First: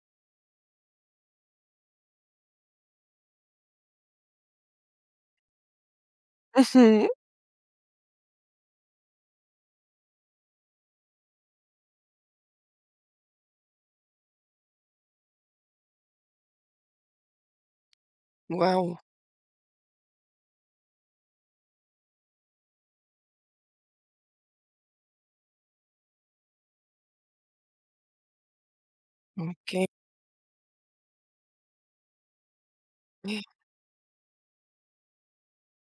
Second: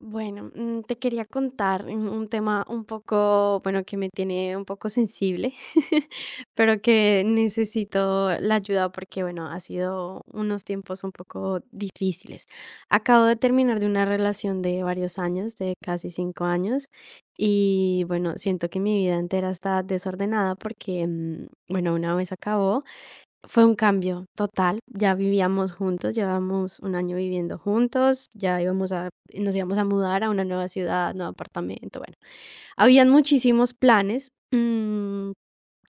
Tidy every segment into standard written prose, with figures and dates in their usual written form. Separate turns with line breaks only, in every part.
Bueno, te quería contar un tema un poco, bueno, que me tiene un poco sensible, pero
Ujú.
que necesito la ayuda porque, bueno, ha sido unos tiempos un poco difíciles. Acabo de terminar de una relación de varios años, de casi cinco años, y bueno, siento que mi
Guau,
vida entera está desordenada porque, bueno, una vez acabó. Fue un cambio total, ya vivíamos juntos, llevamos un año viviendo juntos, nos íbamos a
okey.
mudar a una nueva ciudad, nuevo apartamento, bueno, habían muchísimos planes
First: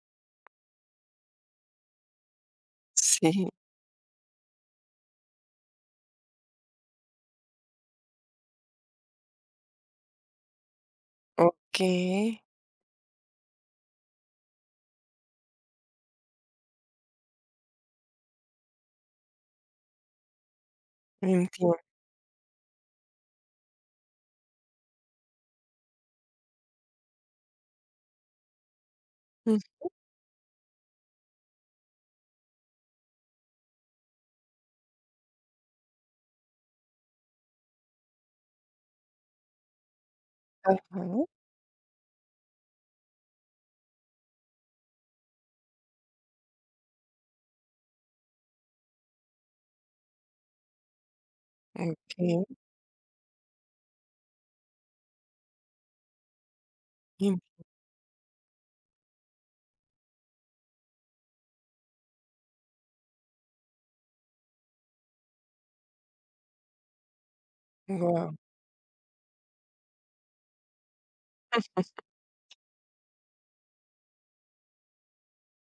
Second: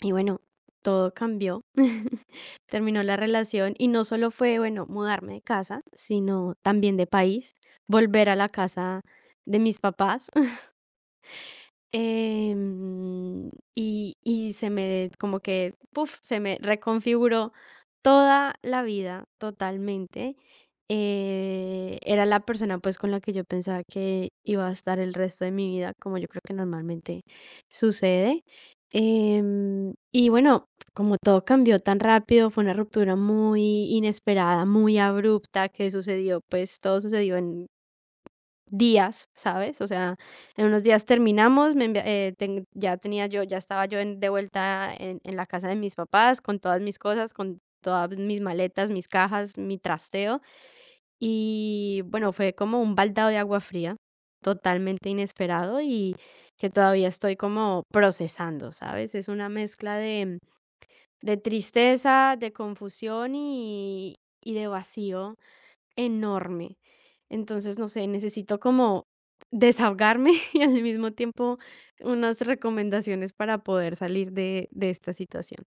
y bueno, todo cambió, terminó la
Sí,
relación y no solo fue, bueno, mudarme de casa, sino también de país, volver a la casa de mis papás.
okey,
Em, y se me como que, puf, se me reconfiguró toda la vida totalmente.
entiendo.
Era la persona, pues, con la que yo pensaba que iba a estar el resto de mi vida, como yo creo que normalmente sucede. Y bueno, como todo cambió tan rápido, fue una ruptura muy inesperada, muy abrupta que sucedió, pues, todo sucedió en días, ¿sabes? O sea, en unos
Ajá,
días terminamos, me envia ten ya tenía yo ya estaba yo en de vuelta en la casa de mis papás con todas mis cosas, con todas mis maletas, mis cajas, mi trasteo, y bueno,
okey,
fue como un baldado de agua fría, totalmente inesperado y que todavía estoy como procesando, ¿sabes? Es una mezcla de tristeza, de confusión y de vacío enorme. Entonces, no
wow.
sé,
Guau,
necesito como desahogarme y al mismo tiempo unas recomendaciones para poder salir de esta situación.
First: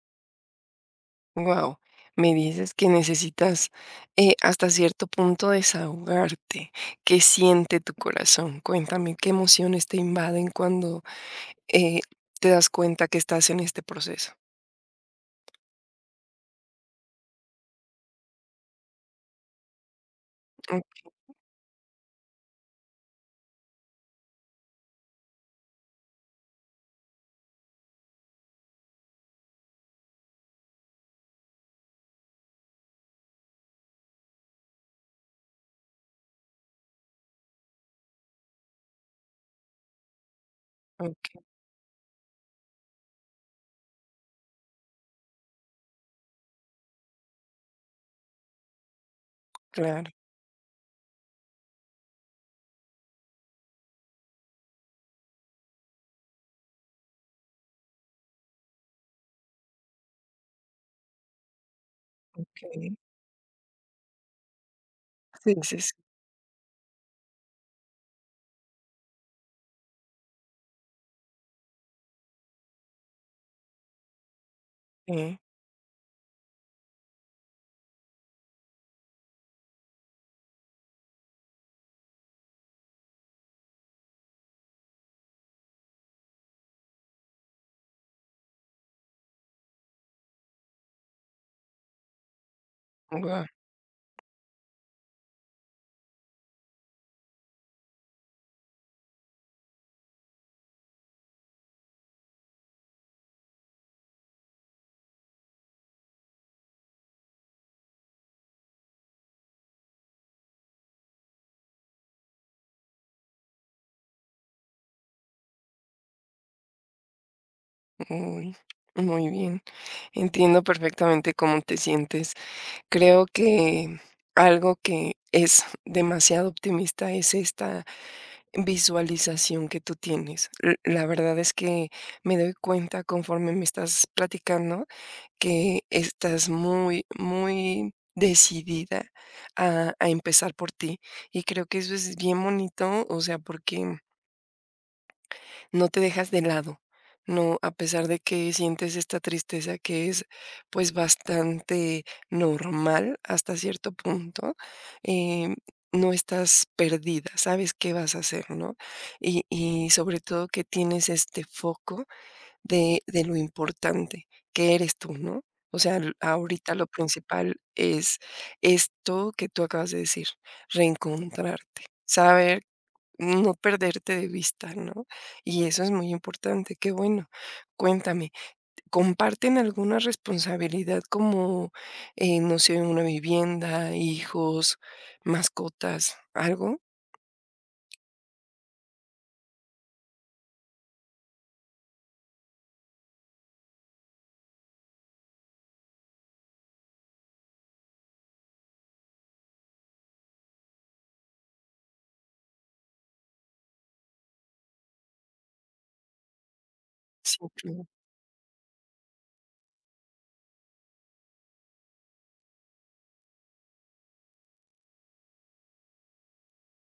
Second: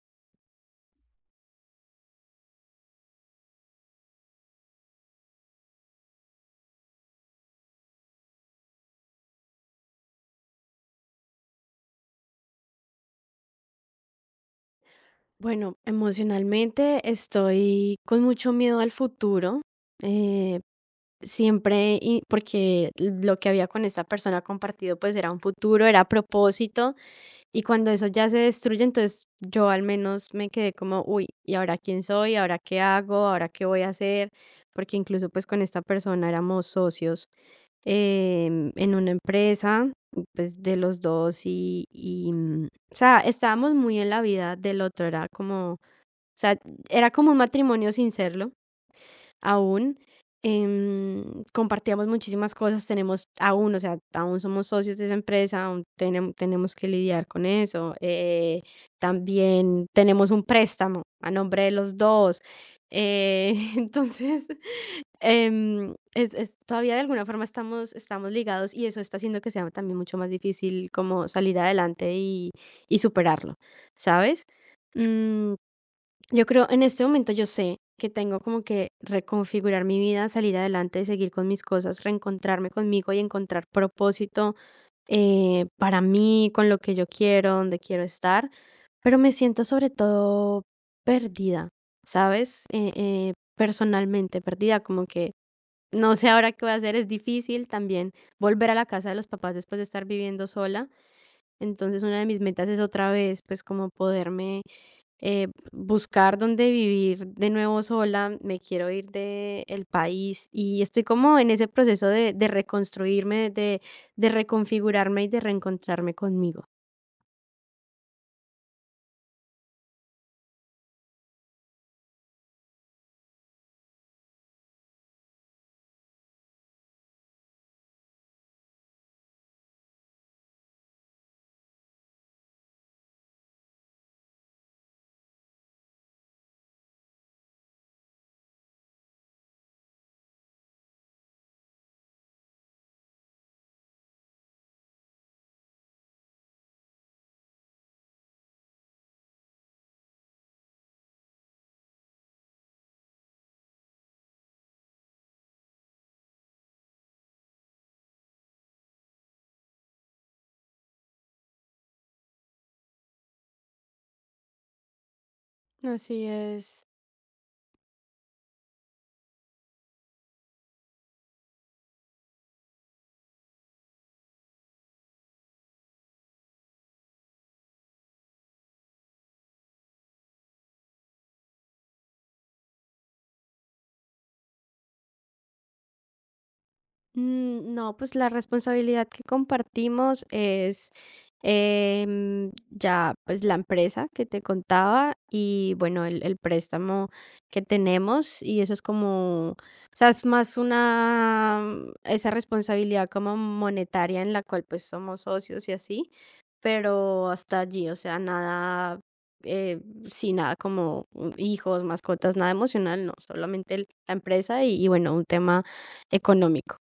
me dices que necesitas, hasta cierto punto desahogarte. ¿Qué siente tu corazón? Cuéntame, ¿qué emociones te invaden cuando, eh, te das cuenta que estás en este proceso?
Bueno, emocionalmente estoy con mucho miedo al futuro. eh,
O
Porque lo que había con esta persona compartido pues era un futuro, era propósito. Y cuando eso ya se destruye, entonces yo al menos me quedé como, uy, ¿y ahora quién soy? ¿Ahora qué hago? ¿Ahora qué voy a hacer? Porque incluso pues con esta persona éramos socios, en una empresa, pues de los
okey,
dos y, o sea, estábamos muy en la vida del otro, era como, o sea, era como un matrimonio sin serlo aún.
claro,
em, compartíamos muchísimas cosas, tenemos aún, o sea, aún somos socios de esa empresa, aún tenemos que lidiar con eso. También tenemos un préstamo a nombre de los dos.
okey.
eh, entonces,
Sí, sí, sí,
todavía de alguna forma estamos ligados y eso está haciendo que sea también mucho más difícil como salir adelante y superarlo, ¿sabes?
sí.
Mm, yo creo, en este momento yo sé que tengo como que reconfigurar mi vida, salir adelante, seguir con mis cosas, reencontrarme conmigo y encontrar propósito para mí, con lo que yo quiero, donde quiero estar, pero me siento sobre todo perdida, ¿sabes?
Guau,
Personalmente perdida, como que no sé ahora qué voy a hacer, es difícil también volver a la casa de los papás después de estar viviendo sola, entonces una de mis metas es otra vez pues como poderme buscar dónde vivir de nuevo sola, me quiero ir del país y estoy como en ese proceso de reconstruirme, de reconfigurarme y de reencontrarme conmigo.
muy bien. Entiendo perfectamente cómo te sientes. Creo que algo que es demasiado optimista es esta visualización que tú tienes. La verdad es que me doy cuenta conforme me estás platicando que estás muy, muy decidida a empezar por ti. Y creo que eso es bien bonito, o sea, porque no te dejas de lado, no, a pesar de que sientes esta tristeza que es, pues, bastante normal hasta cierto punto, em, no estás perdida, sabes qué vas a hacer, ¿no? Y sobre todo que tienes este foco de lo importante, que eres tú, ¿no? O sea, l
Así
ahorita lo
es.
principal es esto que tú acabas de decir, reencontrarte, saber no perderte de vista, ¿no? Y eso es muy importante, qué bueno. Cuéntame, ¿comparten alguna responsabilidad como, no sé, una vivienda, hijos, mascotas, algo?
No, pues la responsabilidad que compartimos es ya pues la empresa que te contaba y bueno, el préstamo que tenemos y eso es como, o sea, es más una, esa responsabilidad como monetaria en la cual pues somos socios y así, pero
Sí,
hasta
claro.
allí, o sea, nada, eh, sí, nada como hijos, mascotas, nada emocional, no, solamente la empresa y bueno, un tema económico.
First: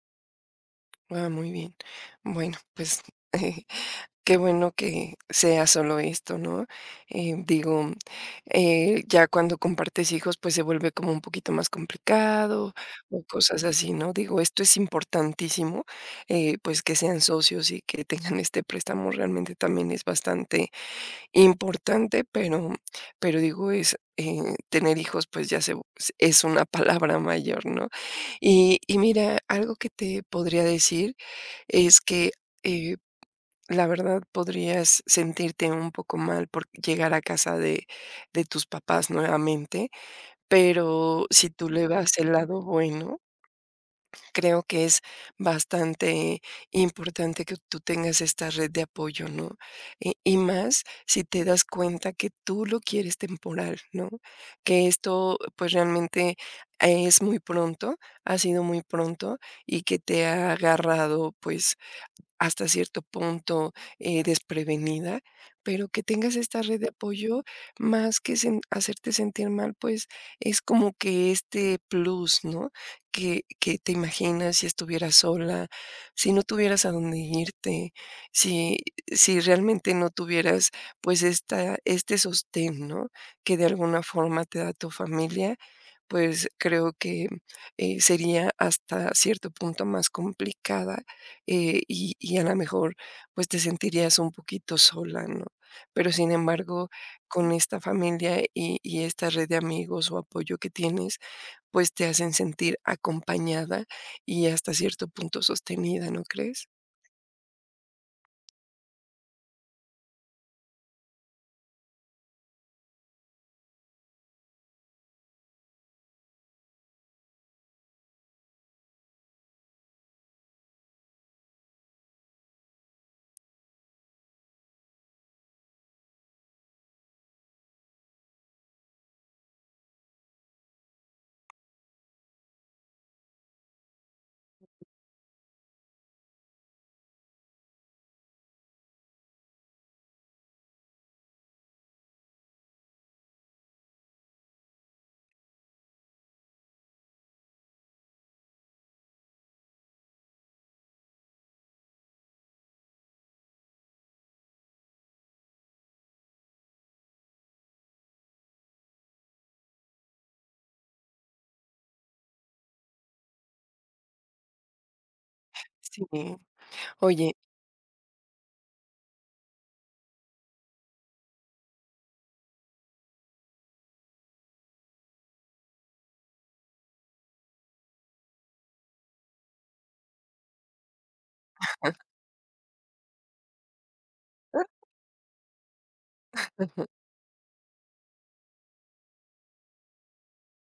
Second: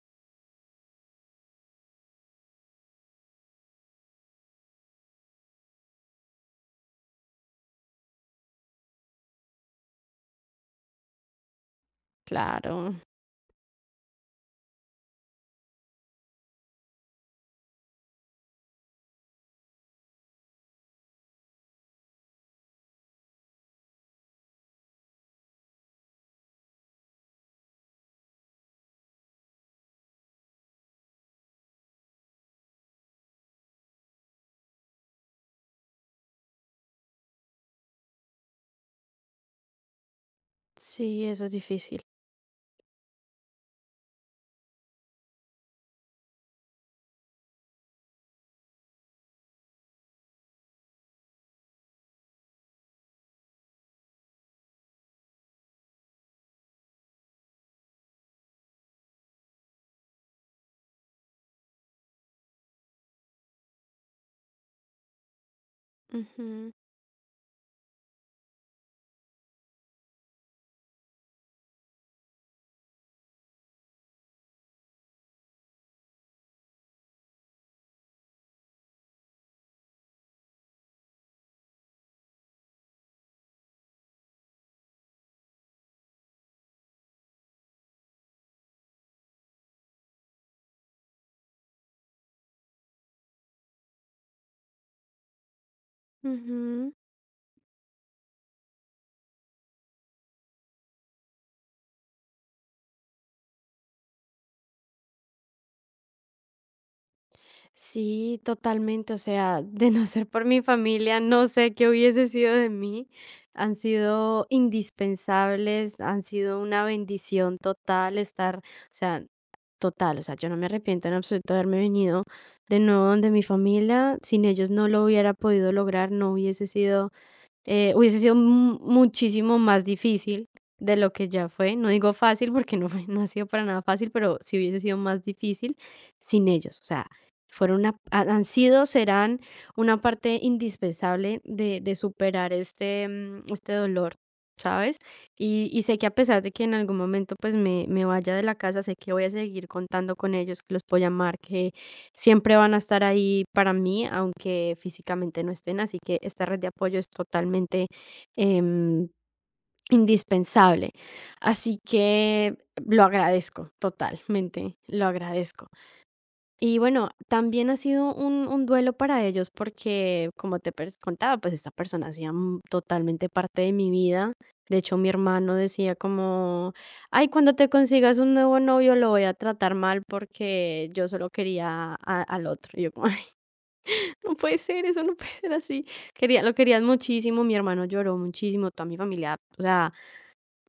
Ah, muy bien. Bueno, pues qué bueno que sea solo esto, ¿no? Digo, ya cuando compartes hijos, pues se vuelve como un poquito más complicado
Claro,
o cosas así, ¿no? Digo, esto es importantísimo, pues que sean socios y que tengan este préstamo realmente también es bastante importante, pero digo, es tener hijos, pues ya se, es una palabra mayor, ¿no? Y mira, algo que te podría decir es que... eh, la verdad, podrías sentirte un poco mal por llegar a casa de tus papás nuevamente, pero
sí, eso
si
es
tú le
difícil.
vas el lado bueno, creo que es bastante importante que tú tengas esta red de apoyo, ¿no? Y más si te das cuenta que tú lo quieres temporal, ¿no? Que esto, pues, realmente es muy pronto, ha sido muy pronto y que te ha agarrado, pues, hasta cierto punto, desprevenida, pero que tengas esta
Ujú,
red de apoyo, más que sen hacerte sentir mal, pues, es como que este plus, ¿no? Que te imaginas si estuvieras sola, si no tuvieras a dónde irte, si si realmente no tuvieras, pues, esta este sostén, ¿no? Que de alguna forma te da tu familia, pues, creo que, sería hasta cierto punto más complicada y a lo mejor, pues, te sentirías un poquito sola, ¿no? Pero, sin embargo,
ujú.
con esta familia y esta red de amigos o apoyo que tienes, pues, te hacen sentir acompañada y hasta cierto punto sostenida, ¿no crees?
Sí, totalmente, o sea, de no ser por mi familia, no sé qué hubiese sido de mí. Han sido indispensables, han sido una bendición total estar, o sea, total, o sea, yo no me arrepiento en absoluto de haberme venido de nuevo donde mi familia, sin ellos no lo hubiera podido lograr, no hubiese sido. Hubiese sido mu muchísimo más difícil de lo que ya fue. No digo fácil porque no fue no ha sido para nada fácil, pero sí hubiese sido más difícil sin ellos. O sea, fueron una han han sido, serán una parte indispensable de superar este, este dolor, ¿sabes? Y sé que a pesar de que en algún momento, pues, me vaya de la casa, sé que voy a seguir contando con ellos, que los puedo llamar, que siempre van a estar ahí para mí, aunque físicamente no estén, así que esta red de apoyo es totalmente em, indispensable. Así que lo agradezco, totalmente, lo agradezco.
Sí.
Y bueno,
Oye
también ha sido un duelo para ellos porque, como contaba, pues esta persona hacía totalmente parte de mi vida. De hecho, mi hermano decía como, ay, cuando te consigas un nuevo novio lo voy a tratar mal porque yo solo quería al otro. Y yo como, no puede ser, eso no puede ser así. Quería lo
ujú,
querían muchísimo, mi hermano lloró muchísimo, toda mi familia, o sea,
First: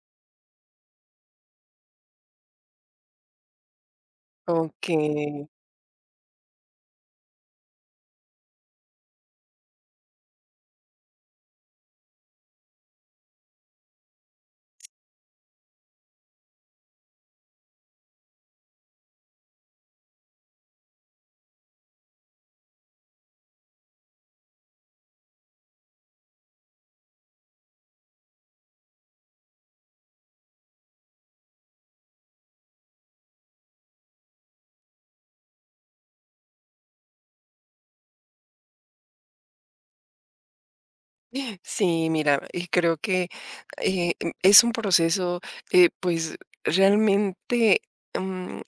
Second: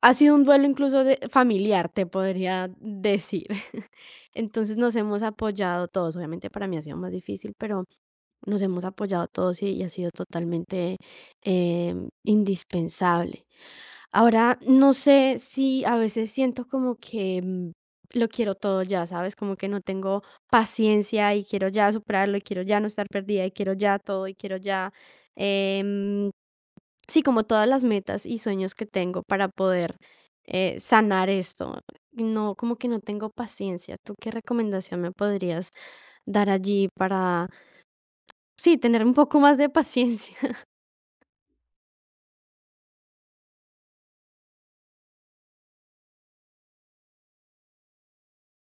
ha sido un duelo incluso de familiar, te podría decir. Entonces nos
okey.
hemos apoyado todos. Obviamente para mí ha sido más difícil, pero nos hemos apoyado todos y ha sido totalmente indispensable. Ahora, no sé si a veces siento como que lo quiero todo ya, ¿sabes? Como que no tengo paciencia y quiero ya superarlo y quiero ya no estar perdida y quiero ya todo y quiero ya. em, Sí, como todas las metas y sueños que tengo para poder, sanar esto. No, como que no tengo paciencia. ¿Tú qué recomendación me podrías dar allí para, sí, tener un poco más de paciencia?
Sí, mira, y creo que, eh, es un proceso, pues, realmente, mm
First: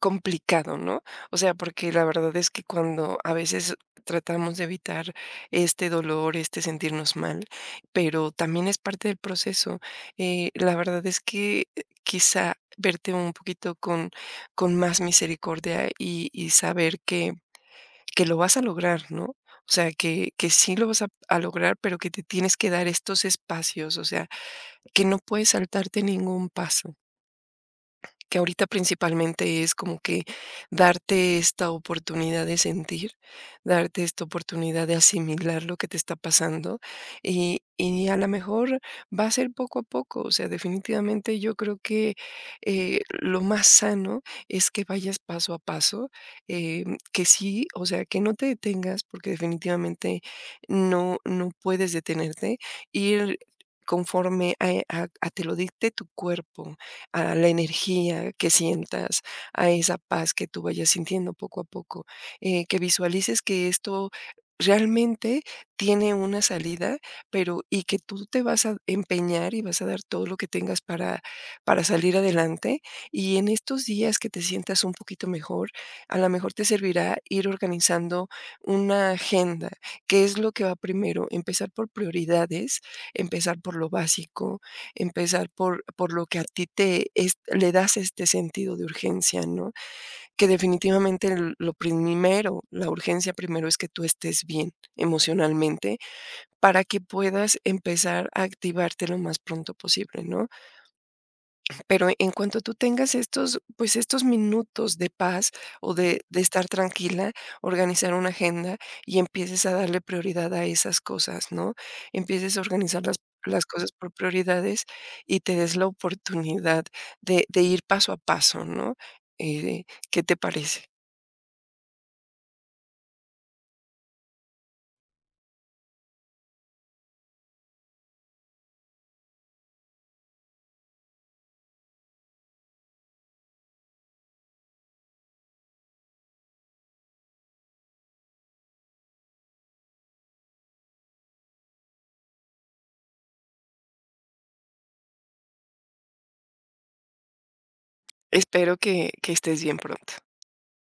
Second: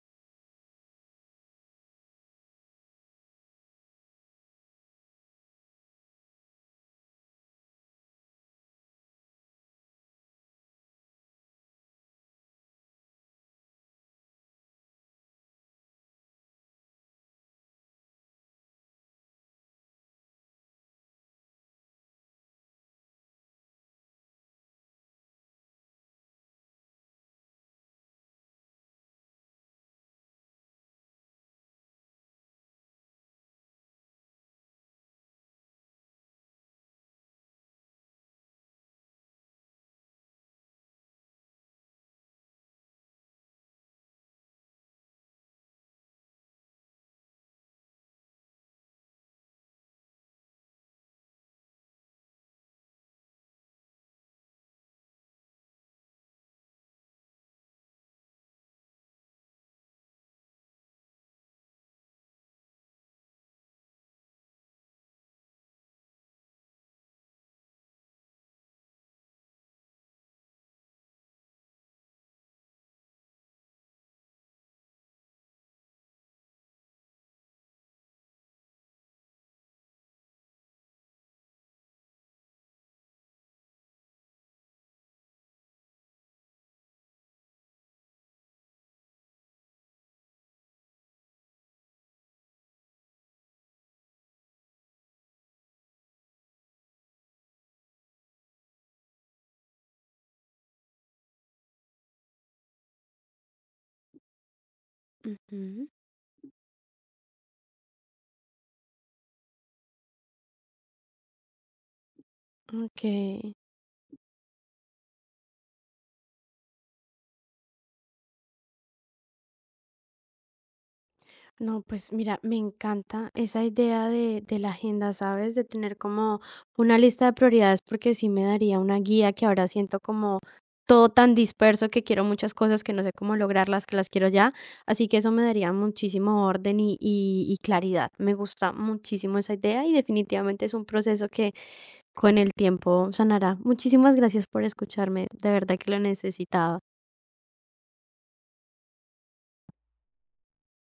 complicado, ¿no? O sea, porque la verdad es que cuando a veces tratamos de evitar este dolor, este sentirnos mal, pero también es parte del proceso. La verdad es que quizá verte un poquito con más misericordia y saber que lo vas a lograr, ¿no? O sea, que sí lo vas a lograr, pero que te tienes que dar estos espacios, o sea, que no puedes saltarte ningún paso que ahorita principalmente es como que darte esta oportunidad de sentir, darte esta oportunidad de asimilar lo que te está pasando y a lo mejor va a ser poco a poco, o sea, definitivamente yo creo que lo más sano es que vayas paso a paso, eh, que sí, o sea, que no te detengas porque definitivamente no, no puedes detenerte, ir conforme a te lo dicte tu cuerpo, a la energía que sientas, a esa paz que tú vayas sintiendo poco a poco, que visualices que esto realmente tiene una salida, pero y que tú te vas a empeñar y vas a dar todo lo que tengas para salir adelante. Y en estos días que te sientas un poquito mejor, a lo mejor te servirá ir organizando una agenda. ¿Qué es lo que va primero? Empezar por prioridades, empezar por lo básico, empezar por lo que a ti te es le das este sentido de urgencia, ¿no? Que definitivamente l lo primero, la urgencia primero es que tú estés bien emocionalmente para que puedas empezar a activarte lo más pronto posible, ¿no? Pero en cuanto tú tengas estos, pues estos minutos de paz
Ujú,
o de estar tranquila, organizar una agenda y empieces a darle prioridad a esas cosas, ¿no? Empieces a organizar
okey.
las cosas por prioridades y te des la oportunidad de ir paso a paso, ¿no? Eh, ¿qué te parece?
No, pues mira, me encanta esa idea de la agenda, ¿sabes? De tener como una lista de prioridades, porque sí me daría una guía que ahora siento como todo tan disperso que quiero muchas cosas que no sé cómo lograrlas, que las quiero ya. Así que eso me daría muchísimo orden y claridad. Me gusta muchísimo esa idea y definitivamente es un proceso que con el tiempo sanará. Muchísimas gracias por escucharme, de verdad que lo necesitaba.
Espero que estés bien pronto.